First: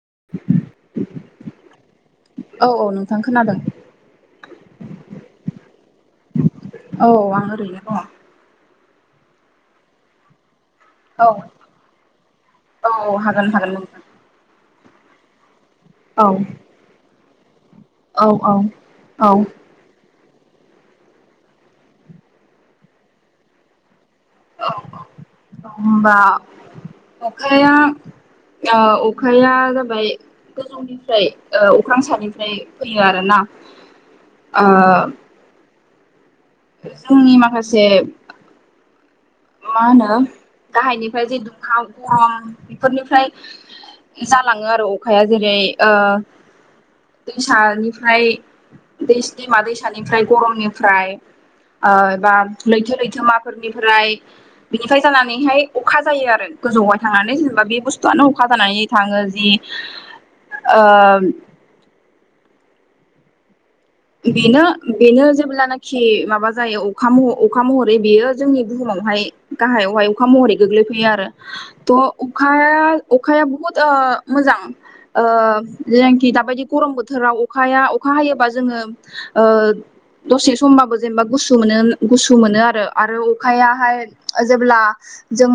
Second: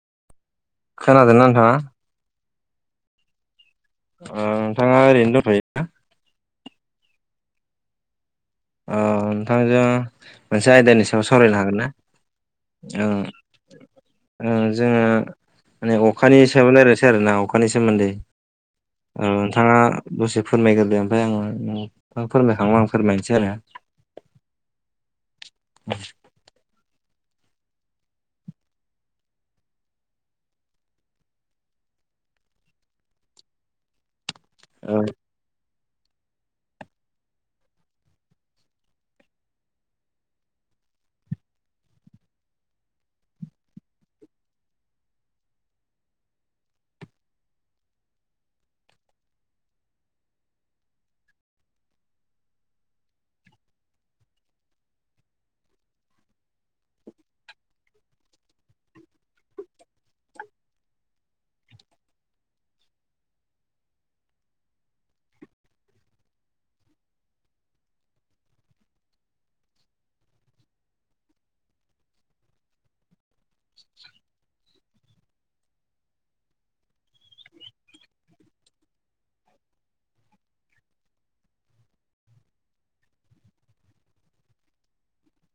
[inaudible] खोनादोंना नोंथाङा? औ औ नोंथां खोनादों। ओ नोंथाङा ओरैनो दंथ'यो ना? औ आं ओरैयो दङ'। अ नोंथांजों मोनसे आयदानि सायाव औ सावरायनो हागोन ना? औ ओ हागोन हागोन नोंथां जोङो माने औ अखानि सायाव रायलायनोसै आरोना अखानि सोमोन्दै औ औ ओ औ नोंथाङा दसे फोरमायग्रोदो ओमफ्राय आं ओं नों फोरमायखांब्ला आं फोरमायनोसै आरो। औ औ होमबा अखाया ओ अखाया जाबाय गोजौनिफ्राय अख्रां सानिफ्राय फैयो आरोना। [inaudible] आ औ जोंनि माखासे मा होनो गाहायनिफ्राय जे दुंहाव गरम बेफोरनिफ्राय जालाङो आरो अखाया जेरै ओ दैसानिफ्राय दै दैमा दैसानिफ्राय गरमनिफ्राय ओ बा लैथो लैथोमाफोरनिफ्राय बिनिफ्राय जानानैहाय अखा जायो आरो। गोजौआव थांनानै जेनेबा बे बुस्थुआनो अखा जानानै थाङो जि ओ बेनो बेनो जेब्लानाखि माबा जायो अखा म अखा महरै बेयो जोंनि बुहुमाव हाय गाहाइयावहाय अखा महरै गोग्लैफैयो आरो थ' अखाया अखाया बुहुत ओ मोजां ओ जेनाखि दाबायदि गरम बोथोराव अखाया अखा हायोबा जोङो ओ दसे समबाबो जेनेबा गुस मोनो गुसु मोनो आरो आरो अखायाहाय जेब्ला जों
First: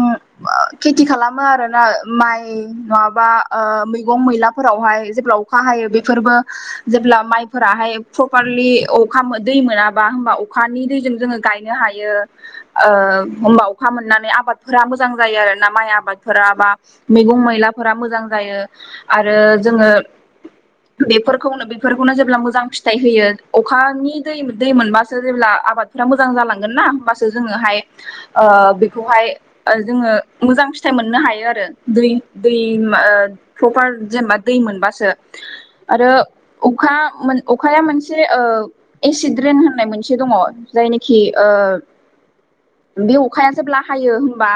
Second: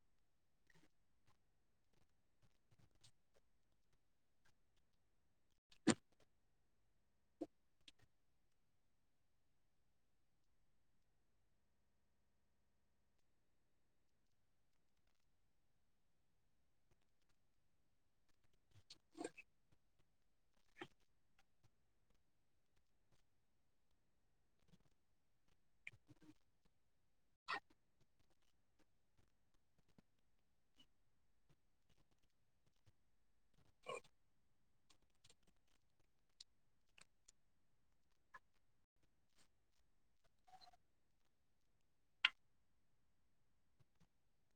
खेथि खालामो आरोना माइ नङाबा ओ मैगं मैला फोरावहाय जेब्ला अखा हायो बेफोरबो जेब्ला माइफोराहाय प्रपारलि अखा दै मोनाबा होमबा अखानि दैजों जोंङो गायनो हायो। ओ ओ होनबा अखा मोननानै आबादफोरा मोजां जायो आरोना माइ आबादफोरा बा मैगं मैलाफोरा मो मोजां आरो जोङो बेफोरखौनो बेफोरखौनो जेब्ला मोजां फि फिथाइ होयो अखानि दै दै मोनबासो जेब्ला आबादफोरा मोजां जालांगोन ना? होमबासो जोङोहाय ओ बेखौहाय जोङो मोजां फिथाइ मोननो हायो आरो दै दै ओ प्रफार जेनेबा दै मोनबासो आरो अखा मोन अखाया मोनसे ओ एसिड रेन होननाय मोनसे दङ' जायनिखि ओ बे अखाया जेब्ला हायो होनबा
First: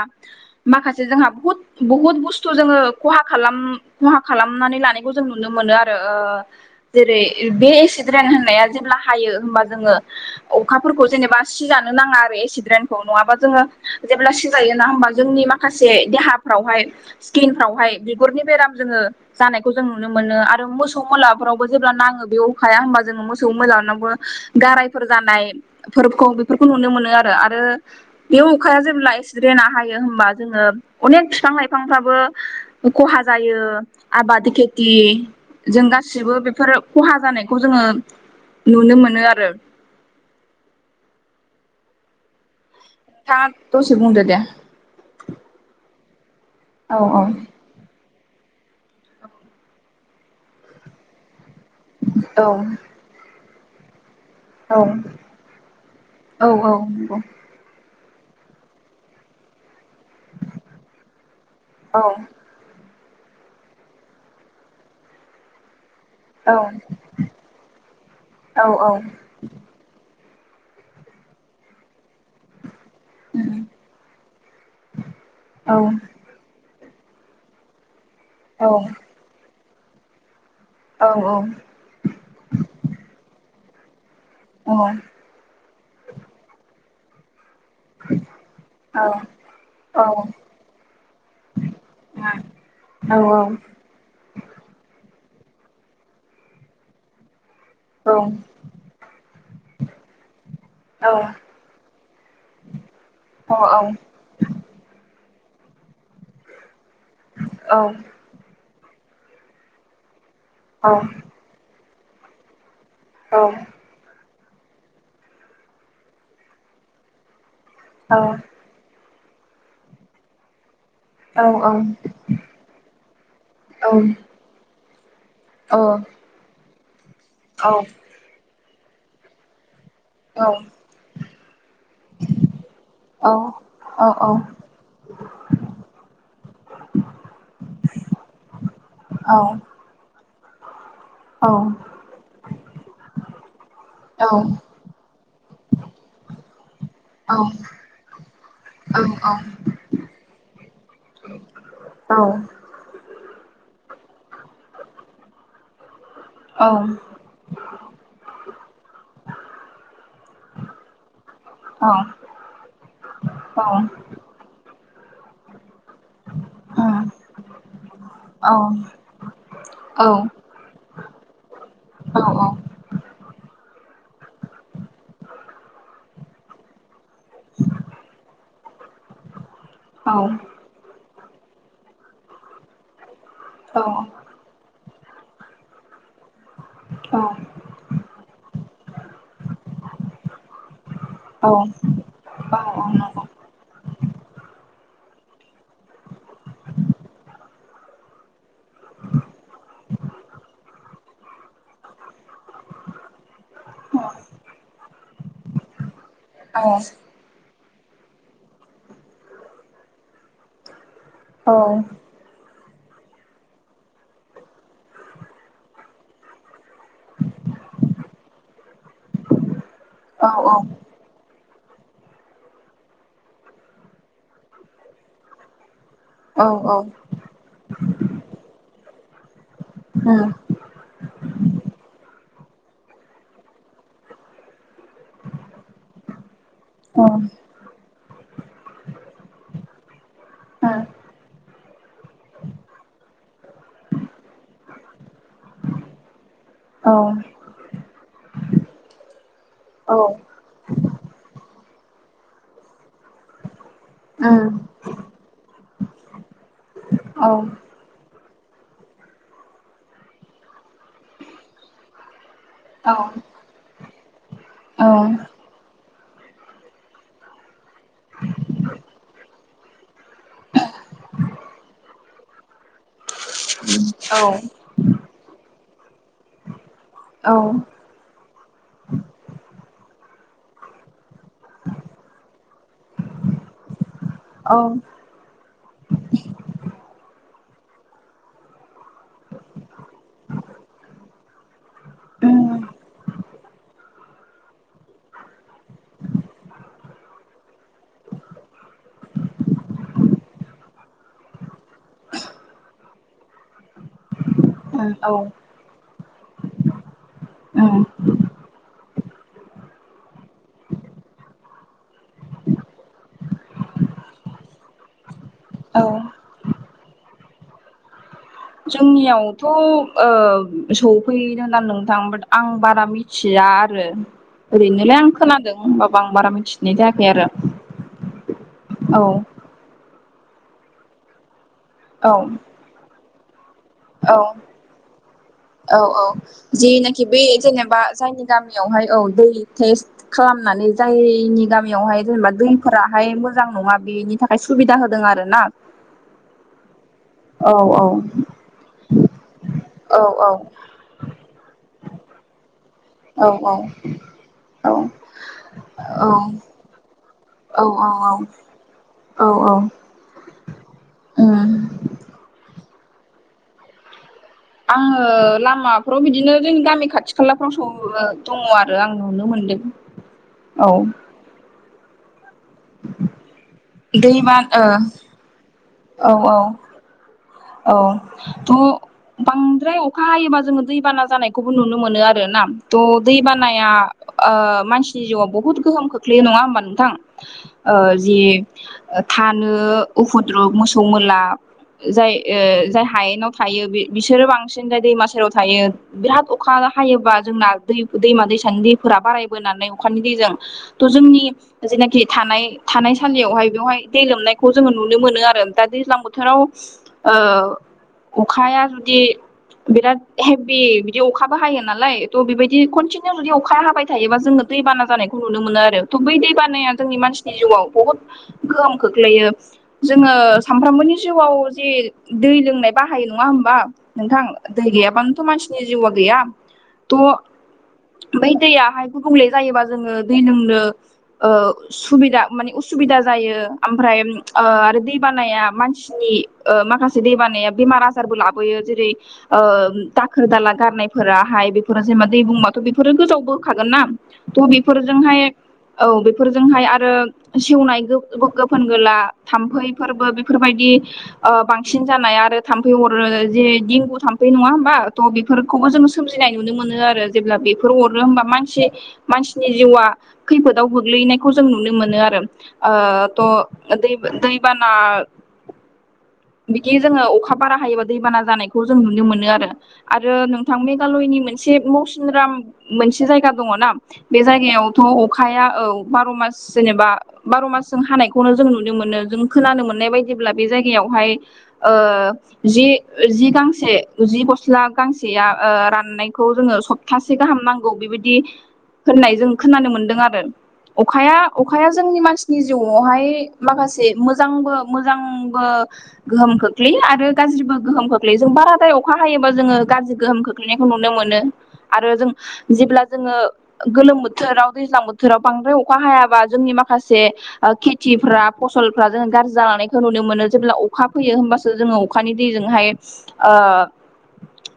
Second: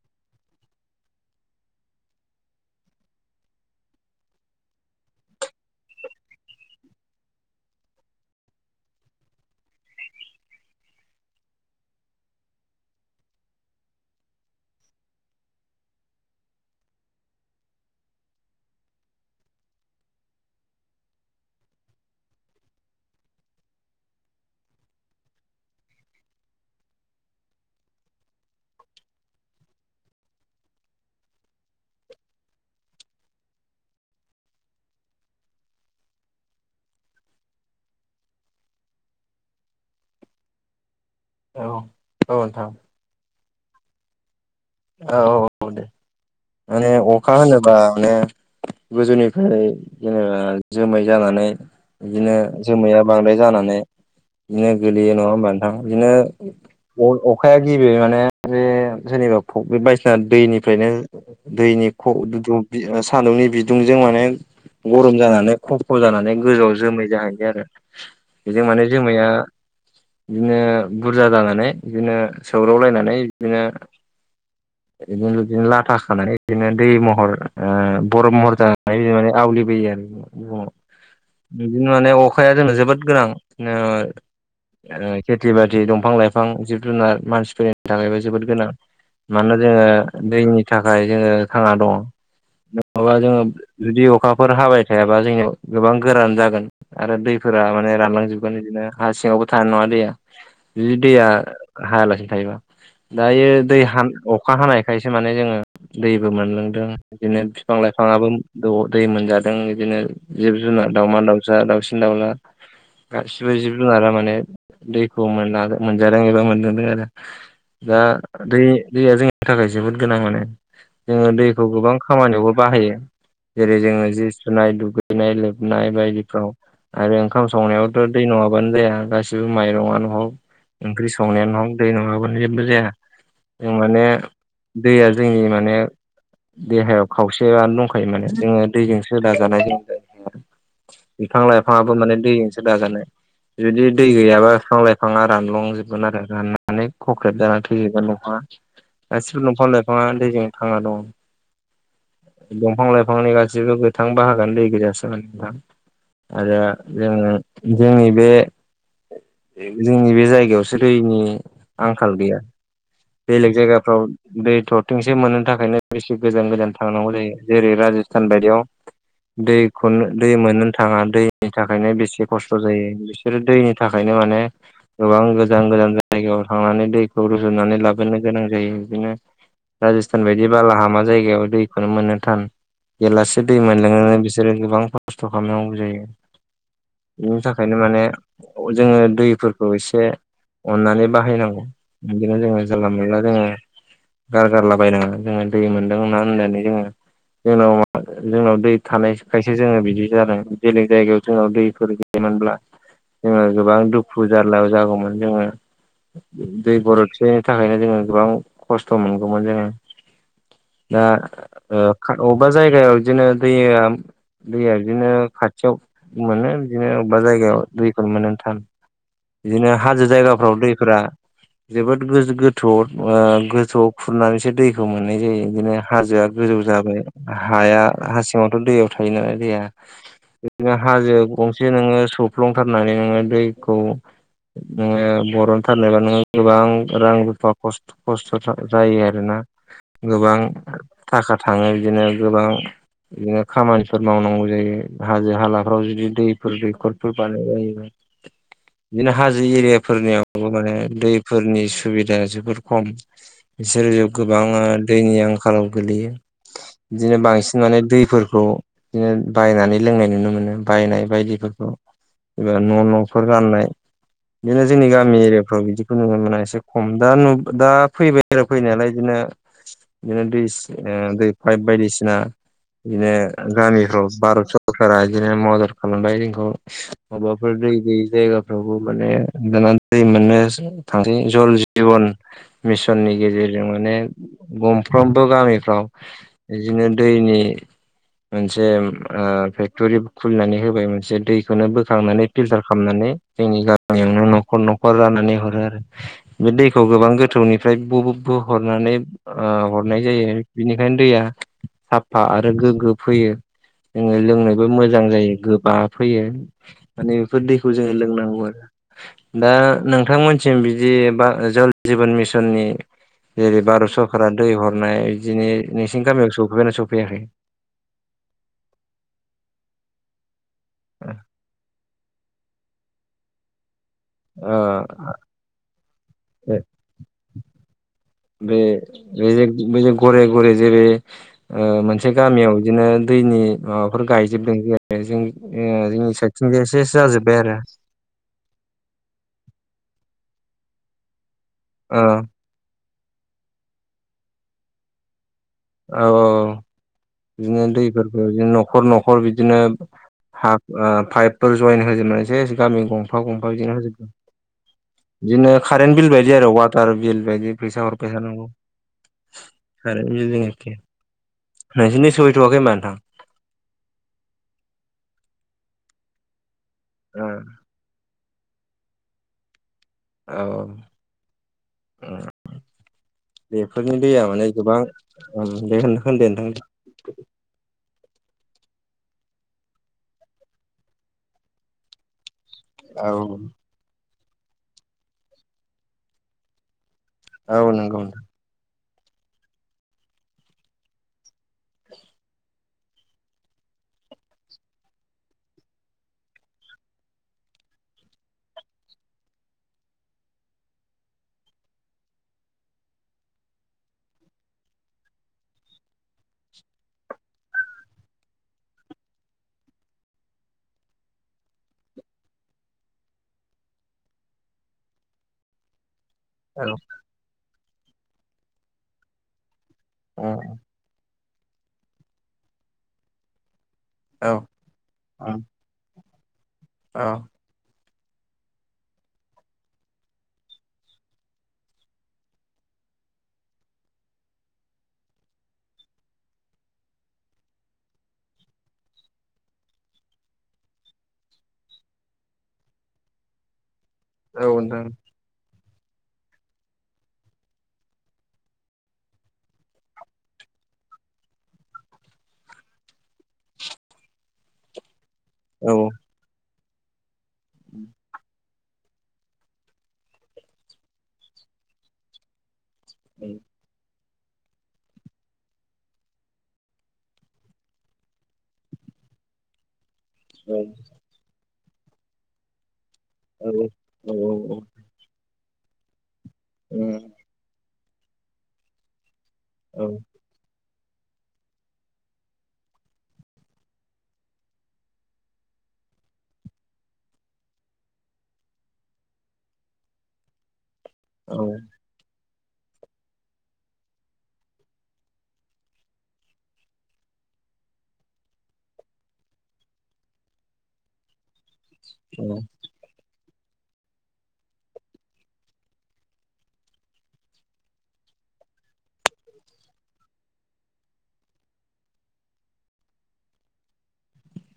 माखासे जोंहा बहुद बुहुत बुस्थु जोङो खहा खालाम खहा खालामनानै लानायखौ जों नुनो मोनो आरो। ओ जेरै बे एक्सिड रेन होननाया जेब्ला हायो ओमबा जोङो अखाफोरखौ जेनेबा सिजानो नांङा आरो एक्सिड रेन खौ नङाबा जोङो जेब्ला सिजायोना होनबा जोंनि माखासे देहाफ्रावहाय स्किनफ्रावहाय बिगुरनि बेराम जोङो जानायखौ जों नुनो मोनो आरो मोसौ मोलाफोरावबो जेब्ला नाङो बेयाव अखाया होनबा जोङो मोसौ मोलानावबो गारायफोर जानायफोरखौ बेफोरखौ नुनो मोनो आरो। आरो रो बे अखाया जेब्ला एसिद रेना हायो होमबा जोंशङो अनेक बिफां लाइफांफ्राबो खहा जायो आबाद खेथि जों गासिबो बेफोर खहा जानायखौ खौ जोङो नुनो मोनो आरो। औ औ नोंथां। नोंथांङा दसे बुंदो दे औ औ दे माने औ अखा होनोबा माने गोजौनिफ्राय जेनेबा जोमै जानानै बिदिनो औ जोमैया बांद्राय जानानै। बिदिनो औ गोलैयो नंङा हबा नोंथां बिदिनो औ औ नंगौ अखाया गिबि माने जे जेनिबा फुख्रि बायदिसिना दैनिफ्रायनो दैनि औ सान्दुंनि बिदुंजों माने गरम जानानै खस खा [unintelligible] सख' जानानै औ गोजौआव जोमै जाहैबाय आरो बेजों औ माने औ जोमैया बिदिनो बुरजा जानानै बिदिनो सौ्रावलायनानै बिदिनो बिदिनो बिदिनो लाथा खानाय बिदिनो दै महर बरफ महर जानाय माने आवलिबोयो आरो। ब औ औ बिदिनो माने अखाया जोंो जोबोद गोनां बिनो खेथि बाथि दंफां लाइफां जिब जुनार मानसिफोरनि थाखायबो जोबोद गोनां मानो जोङो दैनि थाखाय जोङो खाना दङ। नङाबा जोङो जुदि अखाफोर हाबाय थायाबा जोंनियाव गोबां गोरान जागोन आरो दै फोर माने रानलांजोबगोन बिदिनो हा सिङावबो थानाय नङा दैया जुदि दैया हायालासि थायोबा। दायो दै हान अखा हानायखायसो माने जोङो दैबो मोनलोंदों बिदिनो बिफां लाइफाङाबो द दै मोनजादों बिदिनो जिब जुनार दावउमा दाउसा दाउसिन दाउला गासिबो जिब जुनारा माने दैखौ मोनला मोनजादों एबा मोनजादों आरो दा दै दैया जोंनि थाखाय जोबोद गोनां मोनो। जोङो दैखौ गोबां खामानियावबो बाहायो जेरै औ जोङो जि सुनाय दुगै फैनाय औ लोबनाय बायदिफ्राव आरो ओंखाम औ औ संनायावथ' दै नङाबानो जाया गासिबो माइरङानो औ औ ओंख्रि संनायानो ह दै नङाबानो जेबो जाया। जों माने औ दैया जोंनि माने देहायाव खावसेयनो दंखायो माने जोङो दैजों सोदा जानायजोंों बिफां लाइफाङाबो माने दैजोंसो दाजानाय जुदि दै गैयाबा बिफां लाइफाङा रानलांजोबगोन आरो राननानै खख्रेब जानानै थैजोबगोन न'ा गासिबो दंफां लाइफाङा दैजों थांा दं दंफां लाइफांनि गासैबो गासिबो गोथां बाहागान दै गजासो मानां आरो जोङो जोंनि बे जोंनि बे जायगायावसो दैनि आंखाल गैया बेलेग जायगाफ्राव टथिंसे मोननो थाखायनो गोजान गोजान थांनांगौ जायो जेरै राज सान बायदियाव दैखौ दै मोनोनो थाङा। दैनि थाखायनो बेसे खस्थ' जायो बिसोरो दैनि थाखायनो माने गोबां गोजान गोजान ज थांनानै दै रुजनानै लाबोनो गोनां जायो बिदिनो औ राजस्थान बायदि बालाहामा जायगायाव। दैखौनो मोननो थान बेेलासे दै मोनलोंनानै बिसोरो गोबां खस्थ' खालामनांगौ जायो। बिनि औ थाखायनो माने जोङो दैफोरखौ एसे अननानै औ बाहायनांगौ बिदिनो नंगौ औ औ जोङो उम उम जानला उम मोनला जोङो गार गारलाबायायनाङा। जोङो दै मोनदों ना होननानै जोङो जोंनाव जोंनाव दै थानाय खायसेो जोङो बिदि जादों बेलेग जायगायाव जोंनाव दैफोर गैयोनब्ला जोङो गोबां दुखु जार्लायाव जागौमोन जोङो दै गरदसे नि थाखायनो जोङो गोबां खस्थ' मोनगौमोन जोङो। दा अबेबा जायगायाव बिदिनो दैया दैया बिदिनो खाथियाव मोनो बिदिनो अबेबा जायगायाव दैखौनो मोनोन थ बिदिनो हाजो जायगाफ्राव दैफोरा जोबोद गो गोथौ गोथौआव खुरनानैसो दैखौ मोननाय जायो बिदिनो हाजोआ गोजौ जाबाय हाया हा सिङावथ' दैयाव थायो नालाय दैया। बिदिनो हाजो गंसे नोङो सौफ्लं थारनानै नोङो दैखौ नोङो बरन थारनोबा नोङो गोबां रां रुफा खस्थ' खस्थ' जा जायो आरोना। गोबां थाखा थाङो बिदिनो गोबां बिदिनो खामानि फोर मावनांगौ जायो हाजो हालाफ्राव जुदि दै फोर दैकरफोर बानाय जायो। बिदिनो हाजो एरिया औ औ उम फोरनियाव माने दै फोरनि सु बिदाया जोबोद खम इसोर गोबां दैनि आंखालाव गोलैयो। इदिनो बांसिन माने दै फोर खौ इदिनो बायनानै लोंनाय नुनो मोनो बायनाय बायदि फोरखौ। एबा न' औ न' फोर राननाय बिदिनो जोंनि गामि एरिया फ्राव बिदिखौ नुनो मोना एसे खम दा नु दा फैबाय आरो फैनायालाय बिदिनो बिदि दै ओ दै फाइभ बायदिसिना बिदिनो गामिफ्राव औ भारत सरखारा बिदिनो मदद खालामबाय जोंखौ औ उम माबाफोर दैै गयै जायगा फ्रावबो माने दाना दै मोननो थांसै जल जिवन मिसननि गेजेर जों माने गंफ्रोमबो गामिफ्राव बिदिनो दैनि मोनसे ओ थुरिभ खुलिनानै होबाय मोनसे दै खौनो बोखांनानै फिल्टार उम खालामनानै जोंनि गामियावनो न'खर न खर राननानै हरो आरो बे दैखौ गोबां गोथौनिफ्राय बोहरनानै ओ हरनाय जायो बिनिखायनो दैया साफा आरो गोगो फैयो। जोङो लोंनोबो मोजां औ जायो गोबाब फैयो माने बेफोर दैखौ उम जोङो लोंनांगौ आरो। दा नोंथांमोनसिम बिदि जल जिबन मिसननि जेरै भारत सरकारा दै हरनाय बिदिनि औ नोंसिनि गामियाव सफैबाय ना सफैयाखै? जोंनियाव थ' ओ सौफैदों दां नोंथां आं बारा मिथिया आरो। ओ ओरैनोलाय आं खोनादों होनबा बो आं बारा मिथिनाय जायाखै आरो बे औ। बे जे बे जे घरे घरे जेरै ओ मोनसे औ गामियाव बिदिनो दैनि माबाफोर औ गाय जोबदों जेरै ओ जों औ औ जोंनि साइडथिं सेस जाजोबबाय आरो। हाय औ दै टेस्ट खालामनानै जाय नि गामियाव ओ हाय जेनेबा दैफोरा बाहाय मोजां नङा बेनि थाखाय सुबिदा होदों आरो ना। औ औ औ औ बिदिनो औ दैफोरखौ जों बिदिनो न'खर न'खर बिदिनो औ हाफ ओ पाइप फोर जइेन होजोबनोसै गामि गंफा औ गंफा बिदिनो होजोब औ इदिनो कारेन्ट बिल बायदि आरो वाटार बिल बायदि औ फैसा हरबाय औ थानांगौ। औ औ कारेन्ट निजों एखे। उम नोंसिनिथिं सहैथ'वाखै होमबा नोंथां? आङो लामाफ्राव बिदिनो जोंनि गामि खाथि ओ खालाफ्राव सौ ओ दङ आरो आं नुनो मोनदों। औ उम। [inaudible] बेफोरनि दैया दैबा माने गोबां उम दे ओ होनदे औ नोंथां। औ थु बां द्राय अखा हायोबा जोङो दैबाना जानायखौबो नुनो मोनो आरो ना। थ' दै औ बानाया ओ मानसिनि जिउआव बहुद गोहोम खोख्लैयो नङा होमबा नोंथां? औ ओ नंगौ जि नोंथां थानो उफुद्रु मोसौ मोला जाय ओ जाय हायेनाव थायो बि बिसोरो बांसिन जाय दैमा सेराव थायो बिराद अखा हायोबा जोंना दै-दैमा दैसानि दैफोरा बारायबोनानै अखानि दैजों थ' जोंनि जायनाखि थानाय थानाय सानदियावहाय बेवहाय दै लोमनायखौ जोङो नुनो मोनो आरो दा दैज्लां बोथोराव ओ अखाया जुदि बिराद हेभि बिदि अखाबो हायो नालाय थ' बिबायदि कन्टिनिउ जुदि अखाया हाबाय थायोबा जोङो दैबाना जानायखौ नुनो मोनो आरो। थ' बै दै औ बानाया जोंनि मानसिनि जिउआव बहुत गोहोम खोख्लैयो। जोङो औ सामफ्रामबोनि जिउआव जे दै लोंनाय बाहायो, नङा होमबा? नोंथां औ दै गैयाबानोथ' ओं मानसिनि जिउआ गैया। औ थ' बै दैयाहाय गुबुंले जायोबा जोङो दै लोंनो ओ सुबिदा माने उसु बिदा जायो। आमफ्राय ओ आरो दै बानाया मानसिनि माखासे दै बानाया बेमार आजारबो लाबोयो। जेरै ओ दाखोर दाला गारनायफोराहाय बेफोर जेनबा दै बुंबाथ' बेफोरो गोजावबोखागोनना, थह औ नोंथां बेफोरजोंहाय औ बेफोरजोंहाय आरो सेवनाय गोफ-गोफोन गोला थाम्फैफोरबो बेफोर बायदि ओ बांसिन जानाय आरो थाम्फै अरो जे देंगु थाम्फै, नङा होमबा? थ' बेफोरखौबो औ जोङो सोमजिनाय नुनो मोनो आरो जेब्ला बेफोर अरो होमबा मानसि मानसिनि जिउआ खैफोदाव गोग्लैनायखौ जों नुनो मोनो आरो। ओ थह दैबो दै बाना बिदि जोङो अखा बारा हायोबा दैबाना जानायखौ जों नुनो मोनो आरो। आरो औ नोंथां मेघालयनि मोन से मौसिनराम मोनसे जायगा दङना औ बे जायगायावथ' अखाया औ बार'मास औ जेनेबा बार' मासजों हानायखौनो जों नुनो मोनो। जों खोनानो मोननाय बायदिब्ला बे जायगायावहाय ओ जि गांसे जि गस्ला गांसेया ओ राननायखौ जोङो सप्तासे गाहाम नांगौ बेबायदि होननाय जों खोनानो मोनदों आरो। अखाया औ अखाया जोंनि मानसि नि जिउआवहाय माखासे मोजांबो मोजांबो गोहोम खोख्लैयो आरो गाज्रिबो गोहोम खोख्लैयो। जों बाराद्राय अखा हायोबा जोङो गाज्रि गोहोम खोख्लैनायखौ नुनो मो नो आरो जों औ जेब्ला जोङो गोलोम बोथोराव दैज्लां बोथोराव बांद्राय अखा हायाबा जोंनि माखासे ओ खेथिफ्रा फसलफ्रा जों गाज्रि जालांनायखौ नुनो मोनो जेब्ला अखा फैयो होमबासो जोङो अखानि दैजोंहाय अ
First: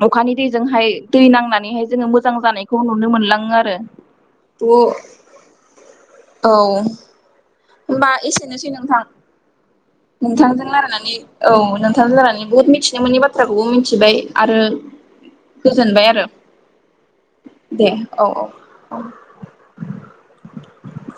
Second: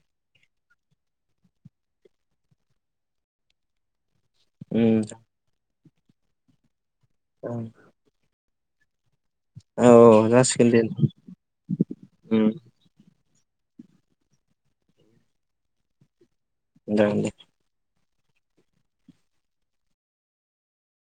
अखानि दैजोंहाय दै नांनानैहाय जोङो मोजां जानायखौ नुनो मोनलाङो आरो। उम औ उम होनबा एसेनोसै नोंथां। औ नोंथांजों जासिगोन दे। रायलायनानै औ नोंथांजों रायलानानै उम बुहुत मिथिनो मोनि बा थ्राखौबो मिथिबाय आरो गोजोनबाय आरो। जागोन दे। दे औ औ औ।